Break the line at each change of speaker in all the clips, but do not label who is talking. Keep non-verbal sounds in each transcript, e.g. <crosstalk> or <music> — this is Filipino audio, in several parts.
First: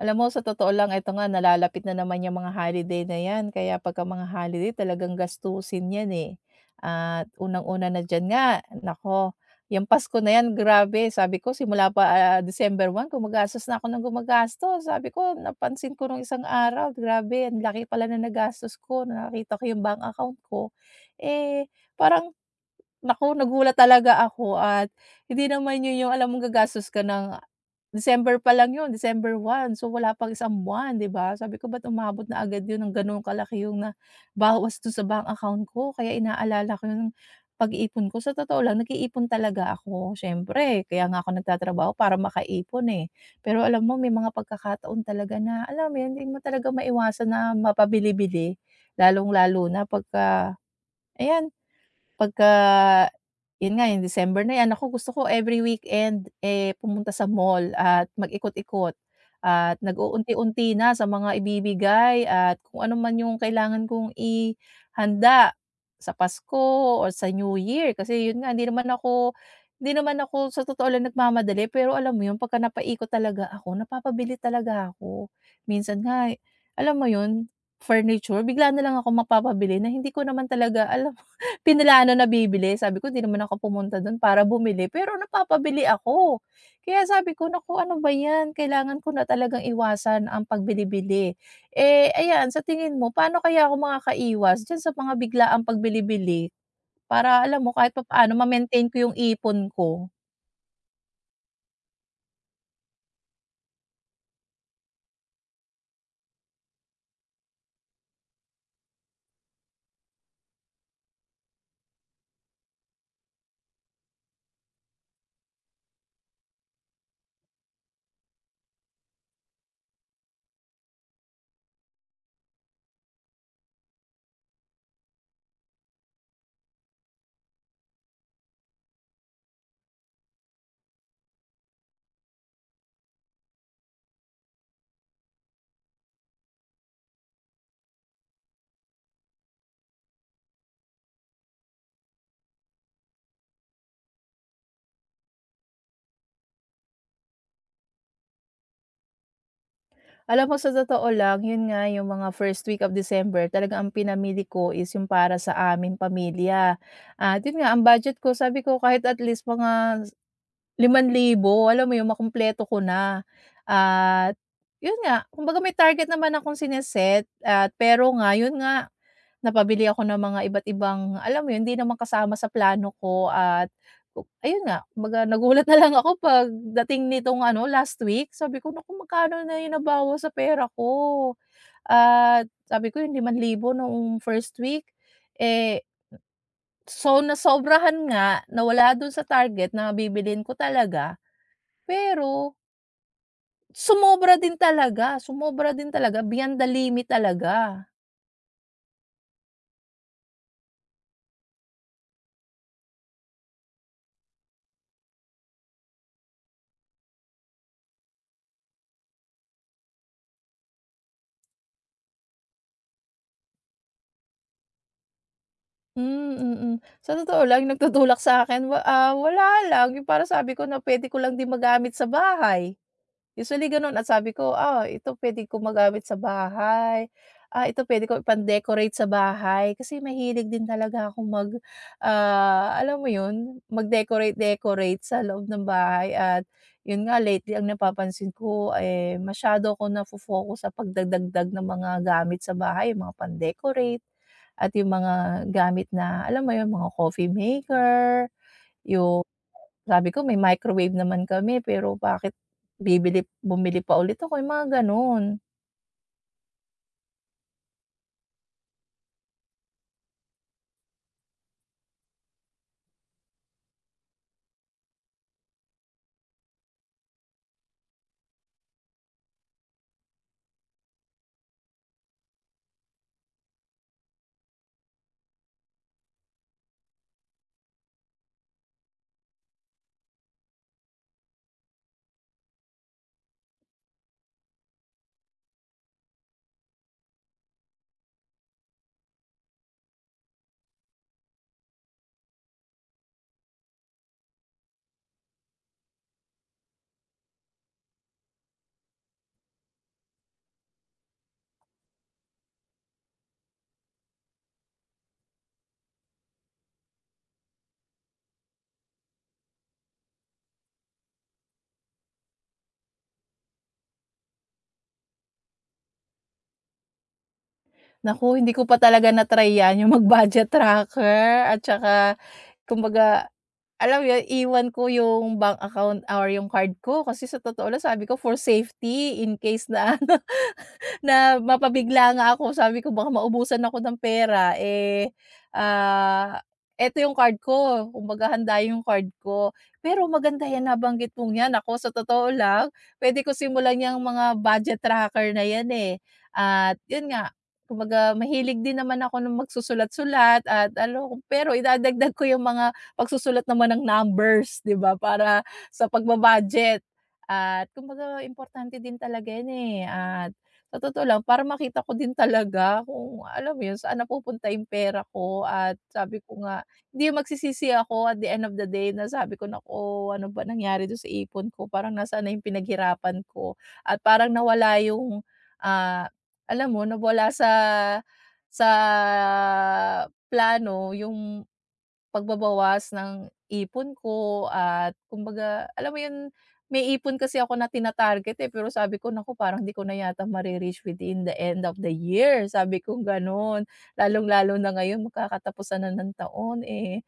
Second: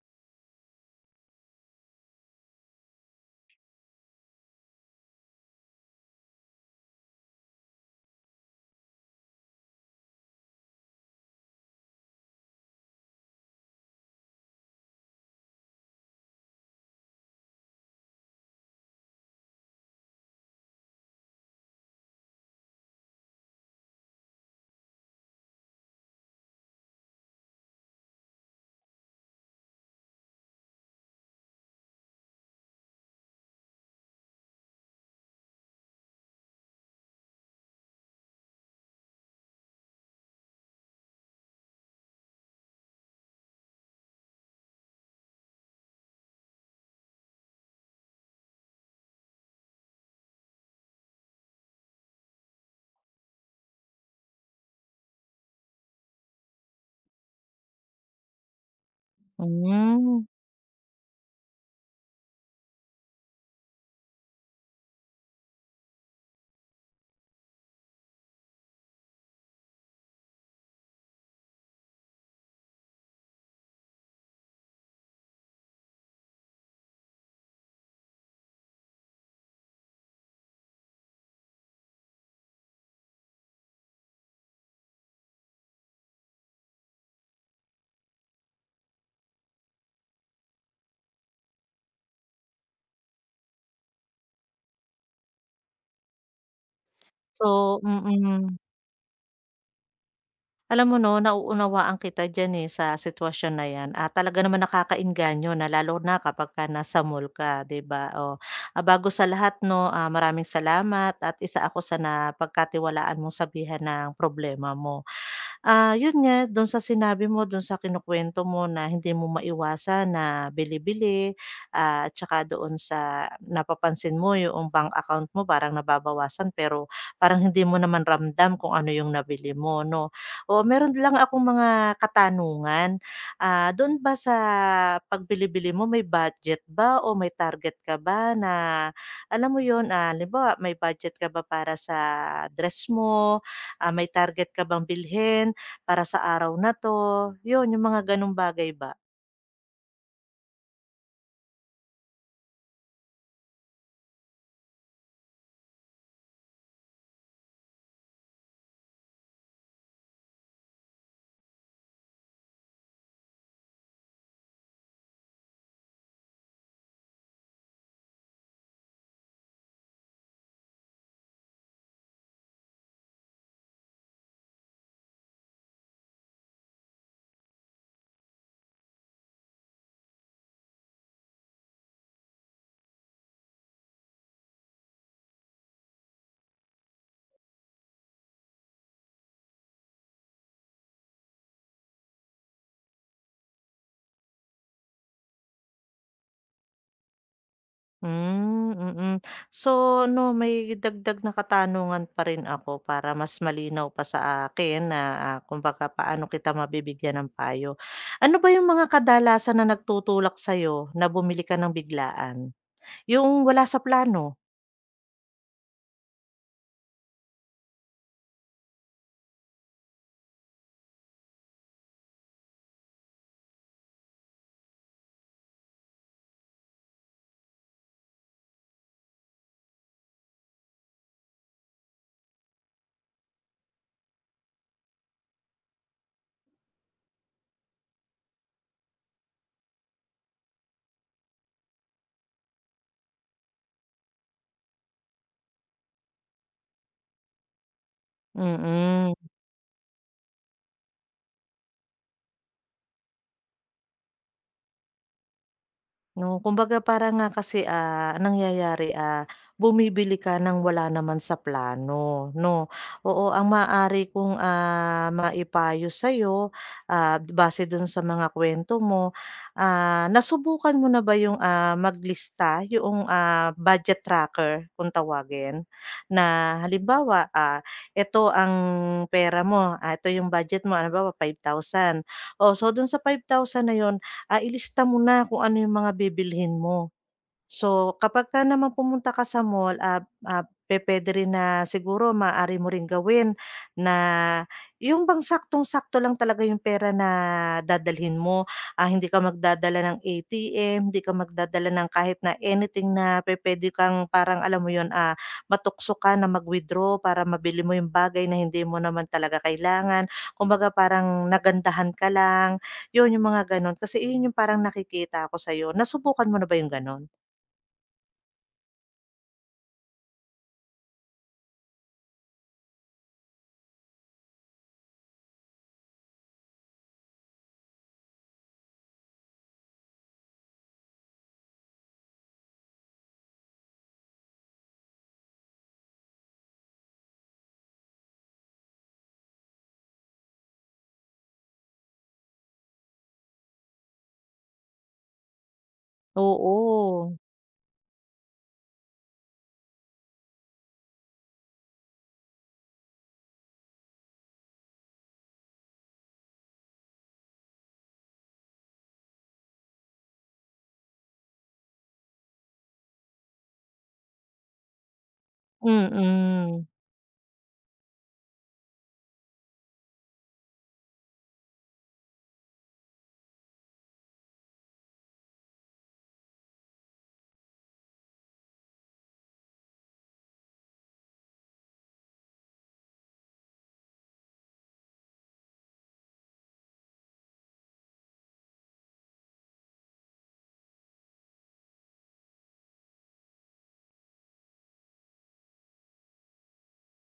Alam mo, sa totoo lang, eto nga, nalalapit na naman yung mga holiday na yan, kaya pagka mga holiday, talagang gastusin yan, eh. At unang-una na diyan, nga nako yang Pasko na yan, grabe, sabi ko simula pa, December 1, gumagastos na ako ng gumagastos. Sabi ko napansin ko nung isang araw, grabe ang laki pala ng nagastos ko, nakita ko yung bank account ko. Eh, parang, naku, nagulat talaga ako at hindi naman yun yung alam mong gagastos ka ng December pa lang yun. December 1, so wala pang isang buwan, 'di ba? Sabi ko, "Ba't umabot na agad yun ng gano'n kalaki yung na bawas to sa bank account ko?" Kaya inaalala ko yung pag-iipon ko. Sa totoo lang, nag-iipon talaga ako, siyempre, kaya nga ako nagtatrabaho para makaipon, eh. Pero alam mo, may mga pagkakataon talaga na, alam mo yun, hindi mo talaga maiwasan na mapabili-bili. Lalong-lalo na pagka, ayan, pagka yun nga yung December na 'yan, ako gusto ko every weekend, eh, pumunta sa mall at mag-ikot-ikot at
Hmm.
nag-uunti-unti na sa mga ibibigay at kung ano man yung kailangan kong ihanda sa Pasko or sa New Year. Kasi yun nga, hindi naman ako sa totoo lang nagmamadali, pero alam mo yun, pagka napaikot talaga ako, napapabili talaga ako. Minsan nga, eh, alam mo yun, furniture bigla na lang ako mapapabili na hindi ko naman talaga alam pinaplano na bibili. Sabi ko hindi naman ako pumunta dun para bumili, pero napapabili ako. Kaya sabi ko, naku, ano ba yan, kailangan ko na talagang iwasan ang pagbili-bili. Eh, ayan, sa tingin mo paano kaya ako makakaiwas diyan sa mga biglaang pagbili-bili para, alam mo,
So,
kahit papaano
mm.
ma-maintain ko yung ipon ko?
Alam mo 'no, nauunawaan kita diyan, eh, sa sitwasyon na 'yan at talaga naman nakakaengganyo na lalo na kapagka nasa mall ka, 'di ba? Bago sa lahat 'no, maraming salamat at isa ako sa napagkatiwalaan mong sabihan ng problema mo. Yun nga dun sa sinabi mo, dun sa kinukwento mo na hindi mo maiwasan na bili-bili, at saka doon sa napapansin mo yung bank account mo parang nababawasan pero parang hindi mo naman ramdam kung ano yung nabili mo 'no. Oo, meron lang akong mga katanungan. Dun ba sa pagbili-bili mo may budget ba o may target ka ba na alam mo yun, halimbawa may budget ka ba para sa dress mo, may target ka bang bilhin? Para sa araw na 'to, 'yun yung mga gano'ng bagay ba.
Alam mo, sa totoo lang, yun nga yung mga first week of December, talaga ang pinamili ko is yung para sa aming pamilya. At yun nga ang budget ko, sabi ko kahit at least mga 5,000, alam mo yun, makumpleto ko na. At yun nga, kumbaga may target naman akong sine, at pero nga, yun nga, napabili ako ng mga iba't ibang, alam mo yun, hindi naman kasama sa plano ko at ayun nga, kumbaga nagulat <laughs> na lang ako pagdating nitong ano, last week. Sabi ko, "Naku, magkano na yung nabawas sa pera ko?" At sabi ko yung 5,000 noong first week, eh, so nasobrahan nga, nawala dun sa target na bibilin ko talaga. Pero sumobra din talaga, beyond the limit talaga.
Hmm, mm. So no may dagdag na katanungan pa rin ako para mas malinaw pa sa akin na, kumbaga paano kita mabibigyan ng payo. Ano ba yung mga kadalasan na nagtutulak sa'yo na bumili ka ng biglaan? Yung wala sa plano?
Hmm, mm. Sa totoo lang, yung nagtutulak sa'kin, wala lang, yung parang sabi ko na puwede ko lang din magamit sa bahay. Usually gano'n, at sabi ko, "Ah, ito puwede kong magamit sa bahay. Ah, ito puwede ko ipang-decorate sa bahay." Kasi mahilig din talaga akong mag, alam mo 'yun, mag-decorate-decorate sa loob ng bahay. At 'yun nga lately ang napapansin ko, eh, masyado ako nafo-focus sa pagdadagdag ng mga gamit sa bahay, yung mga pan decorate at yung mga gamit na, alam mo 'yun, mga coffee maker,
Mm.
yung sabi ko, "May microwave naman kami, pero bakit bumili pa ulit ako?" Yung mga gano'n.
'No, kumbaga para nga kasi, ang nangyayari, bumibili ka ng wala naman sa plano, 'no? Oo, ang maaari kong, maipayo sa'yo, base do'n sa mga kwento mo, nasubukan mo na ba yung, maglista yung budget tracker kung tawagin? Na halimbawa, eto ang pera mo, ito yung budget mo, halimbawa 5,000. Oh, so do'n sa 5,000 na 'yon ilista mo na kung ano yung mga bibilhin mo. So, kapagka naman pumunta ka sa mall, pupuwede rin na siguro maaari mo ring gawin na yung bang saktong-sakto lang talaga yung pera na dadalhin mo. Ah, hindi ka magdadala ng ATM, hindi ka magdadala ng kahit na anything na pupuwede kang parang alam mo yun, matukso ka na mag-withdraw para mabili mo yung bagay na hindi mo naman talaga kailangan. Kumbaga parang nagandahan ka lang, yun yung mga gano'n. Kasi yun yung parang nakikita ko sa'yo. Nasubukan mo na ba yung gano'n?
Naku, hindi ko pa talaga na-try 'yan, yung mag-budget tracker, at saka kumbaga, alam mo 'yun, iwan ko yung bank account or yung card ko, kasi sa totoo lang sabi ko for safety in case na ano, na mapabigla nga ako. Sabi ko baka maubusan ako ng pera, eh, ah, eto yung card ko, kumbaga handa yung card ko. Pero maganda yan nabanggit mong yan, naku, sa totoo lang puwede ko simulan yung mga budget tracker na yan, eh. At yun
Oo,
nga, kumbaga mahilig din naman ako ng magsusulat-sulat at ano, pero idadagdag ko yung mga pagsusulat naman ng numbers, 'di ba, para sa pagba-budget. At kumbaga importante din talaga yan, eh, at sa totoo lang para makita ko din talaga kung, alam mo yun, saan napupunta yung pera ko. At sabi ko nga,
mm,
hindi magsisisi ako at the end of the day na sabi ko, "Naku, ano ba nangyari dun sa ipon ko, parang nasaan na yung pinaghirapan ko?" At parang nawala yung, ah, alam mo, nawala sa plano yung pagbabawas ng ipon ko. At kumbaga, alam mo 'yun, may ipon kasi ako na tina, eh, pero sabi ko, "Naku, parang di ko na yata mare-reach within the end of the year." Sabi kong gano'n. Lalong-lalo na ngayon, magkakatapusan na ng taon, eh,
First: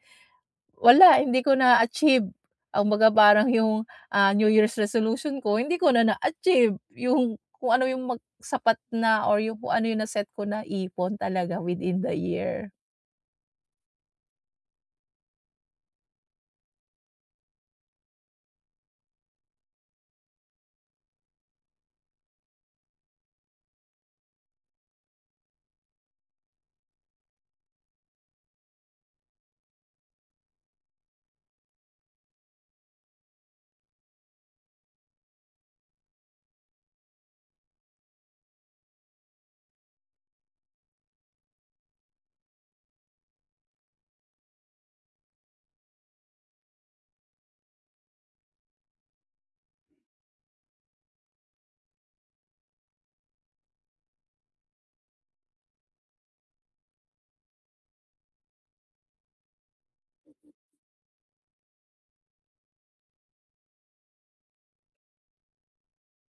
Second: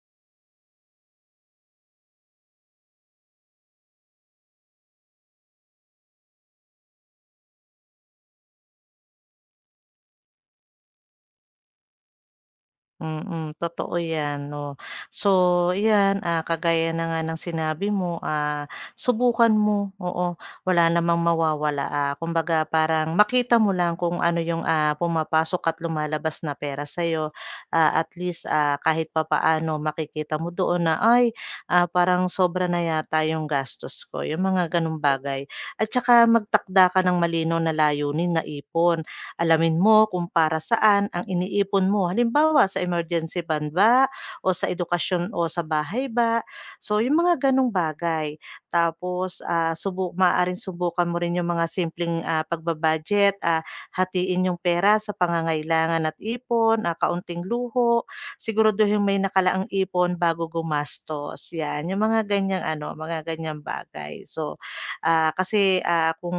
wala, hindi ko na-achieve ang kumbaga parang yung, New Year's resolution ko, hindi ko na na-achieve. Yung kung ano yung magsapat na or yung kung ano yung na-set ko na ipon talaga within the year.
totoo 'yan 'no. So 'yan, kagaya na nga ng sinabi mo, subukan mo, oo, wala namang mawawala, kumbaga parang makita mo lang kung ano yung, pumapasok at lumalabas na pera sa'yo. Ah, at least, kahit papaano makikita mo doon na, "Ay, parang sobra na yata yung gastos ko," yung mga gano'ng bagay. At saka magtakda ka ng malinaw na layunin na ipon. Alamin mo kung para saan ang iniipon mo. Halimbawa, sa emergency fund ba o sa edukasyon o sa bahay ba? So, yung mga ganong bagay. Tapos, ah, subuk maaaring subukan mo rin yung mga simpleng pagbabudget. Hatiin yung pera sa pangangailangan at ipon, kaunting luho. Siguraduhin may nakalaang ipon bago gumastos. Yan, yung mga ganyang ano, mga ganyang bagay. So, kasi kung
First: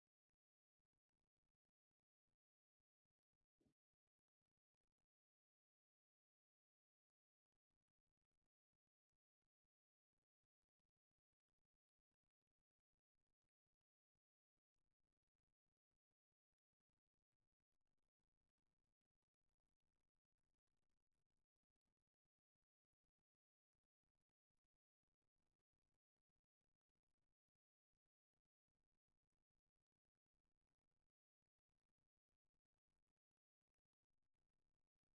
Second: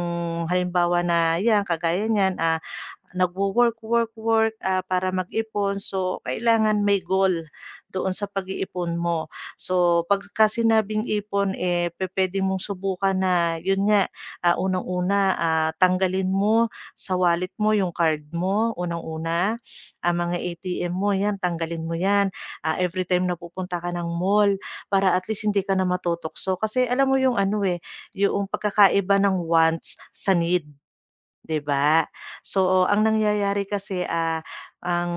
halimbawa na yan, kagaya niyan, nagwo-work, work, work, para mag-ipon. So, kailangan may goal doon sa pag-iipon mo. So, pagka sinabing ipon, eh, pwede mong subukan na, yun nga, unang-una, tanggalin mo sa wallet mo yung card mo, unang-una. Ang mga ATM mo, yan, tanggalin mo yan. Ah, every time na pupunta ka ng mall, para at least hindi ka na matutokso. Kasi alam mo yung ano eh, yung pagkakaiba ng wants sa need. 'Di ba? So, oh, ang nangyayari kasi, ang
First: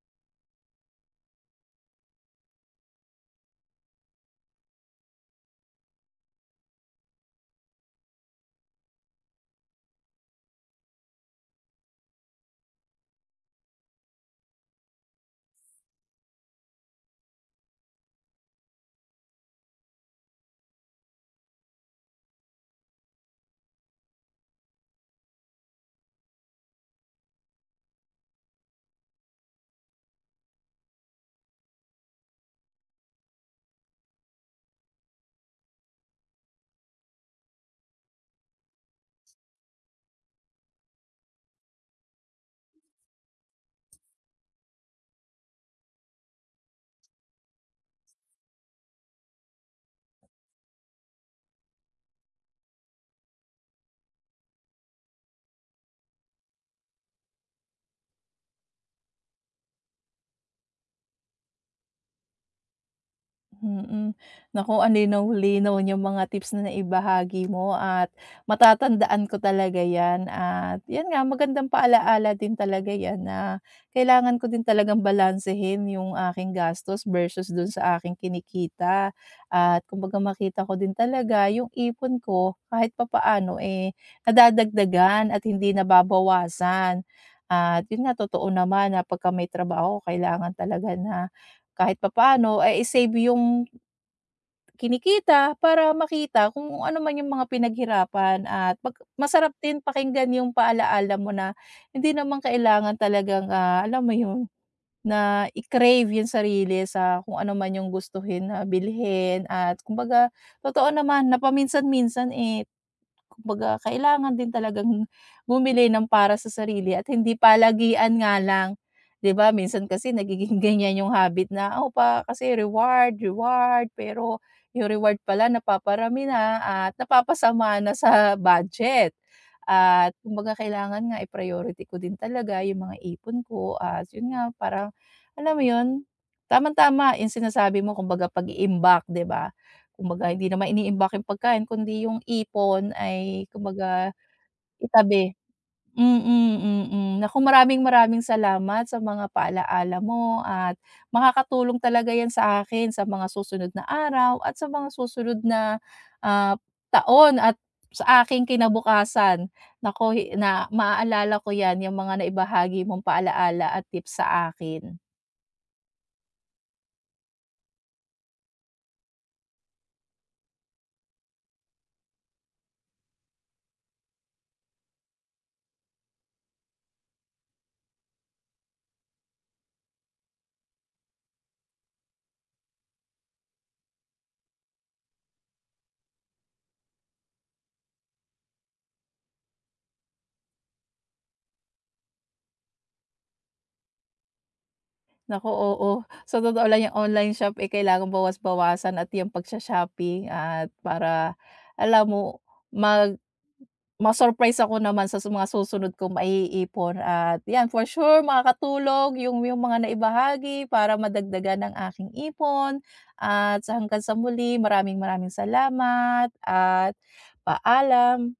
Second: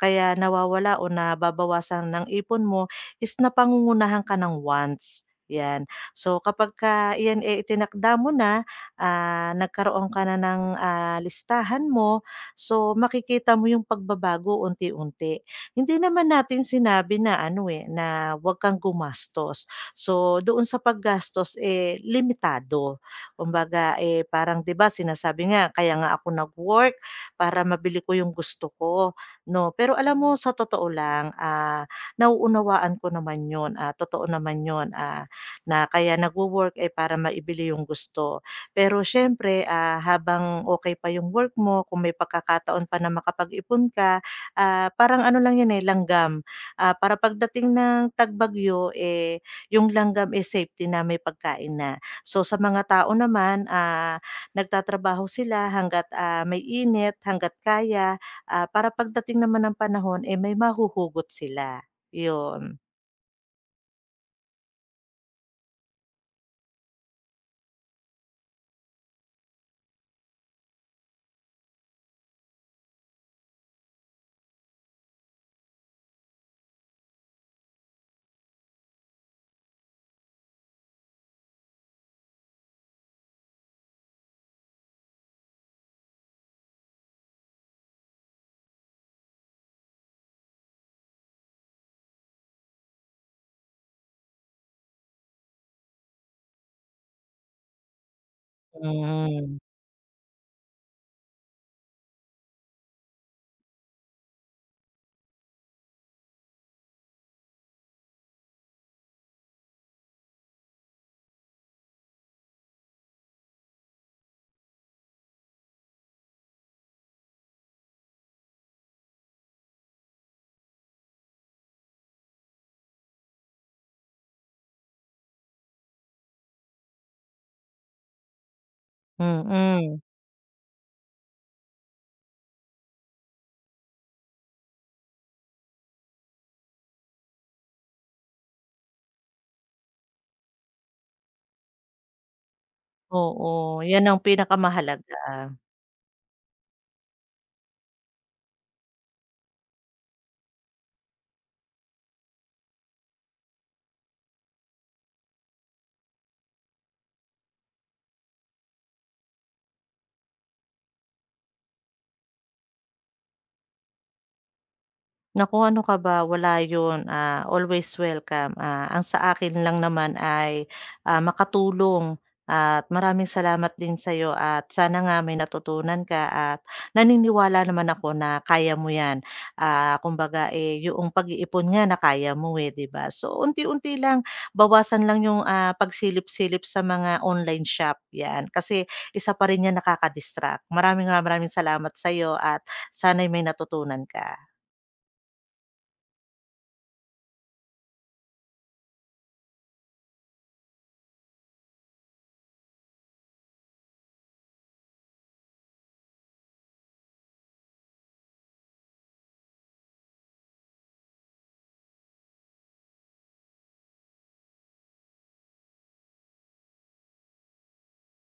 kaya nawawala o nababawasan ng ipon mo is napangungunahan ka ng wants, 'yan. So, kapagka iyan, eh, itinakda mo na, nagkaroon ka na ng, listahan mo, so makikita mo yung pagbabago unti-unti. Hindi naman natin sinabi na ano, eh, na huwag kang gumastos. So, doon sa paggastos, eh, limitado. Kumbaga, eh, parang 'di ba sinasabi nga kaya nga ako nag-work para mabili ko yung gusto ko, 'no? Pero alam mo sa totoo lang, nauunawaan ko naman yun, totoo naman yun, na kaya nagwo-work, eh, para maibili yung gusto. Pero siyempre, habang okay pa yung work mo, kung may pagkakataon pa na makapag-ipon ka, parang ano lang yun, eh, langgam. Ah, para pagdating ng tag eh, yung langgam, eh, safety na, may pagkain na. So sa mga tao naman, nagtatrabaho sila hangga't, may init, hangga't kaya, para pagdating naman ng panahon, eh, may mahuhugot sila, 'yun.
Mm. Naku, ang linaw-linaw yung mga tips na naibahagi mo, at matatandaan ko talaga 'yan. At 'yan nga, magandang paalaala din talaga 'yan na kailangan ko din talagang balansehin yung aking gastos versus dun sa aking kinikita. At kumbaga makita ko din talaga yung ipon ko kahit papaano, eh, nadadagdagan at hindi nababawasan. At yun nga, totoo naman na pagka may trabaho kailangan talaga na kahit papaano, eh, i-save yung kinikita para makita kung ano man yung mga pinaghirapan. At pag masarap
Hmm.
din pakinggan yung paalaala mo na hindi naman kailangan talagang, alam mo yun, na i-crave yung sarili sa kung ano man yung gustuhin na bilhin. At kumbaga totoo naman na paminsan-minsan, eh, kumbaga kailangan din talagang bumili ng para sa sarili at hindi palagian nga lang. 'Di ba minsan kasi nagiging <laughs> ganyan yung habit na, "Oh, pa kasi reward, reward." Pero yung reward pala napaparami na at napapasama na sa <laughs> budget.
Mm,
At kumbaga kailangan nga i-priority ko din talaga yung mga ipon ko. At yun nga parang, alam mo yun, tamang-tama yung sinasabi mo, kumbaga pag-iimbak, 'di ba? Kumbaga hindi naman iniimbak yung pagkain, kundi yung ipon ay
oo, 'yan
kumbaga
ang pinakamahalaga.
itabi. Mm, mm. Mm. Naku, maraming-maraming salamat sa mga paalaala mo, at makakatulong talaga 'yan sa akin sa mga susunod na araw at sa mga susunod na, ah, taon, at sa aking kinabukasan. Naku, hi na maaalala ko 'yan, yung mga naibahagi mong paalaala at tips sa akin.
Naku, ano ka ba, wala yun, always welcome. Ah, ang sa akin lang naman ay, makatulong at maraming salamat din sa'yo at sana nga may natutunan ka at naniniwala naman ako na kaya mo yan. Ah, kumbaga, eh, yung pag-iipon nga na kaya mo, eh, 'di ba? So, unti-unti lang, bawasan lang yung, pagsilip-silip sa mga online shop, 'yan. Kasi isa pa rin yan nakaka-distract. Maraming salamat sa'yo at sana'y may natutunan ka.
Naku, oo. Sa totoo lang, yung online shop, eh, kailangan bawas-bawasan at yung pagsho-shopping, at para, alam mo, mag ma-surprise ako naman sa mga susunod kong maiipon. At 'yan, for sure makakatulong yung mga naibahagi para madagdagan ng aking ipon. At sa hanggang sa muli, maraming maraming salamat at paalam.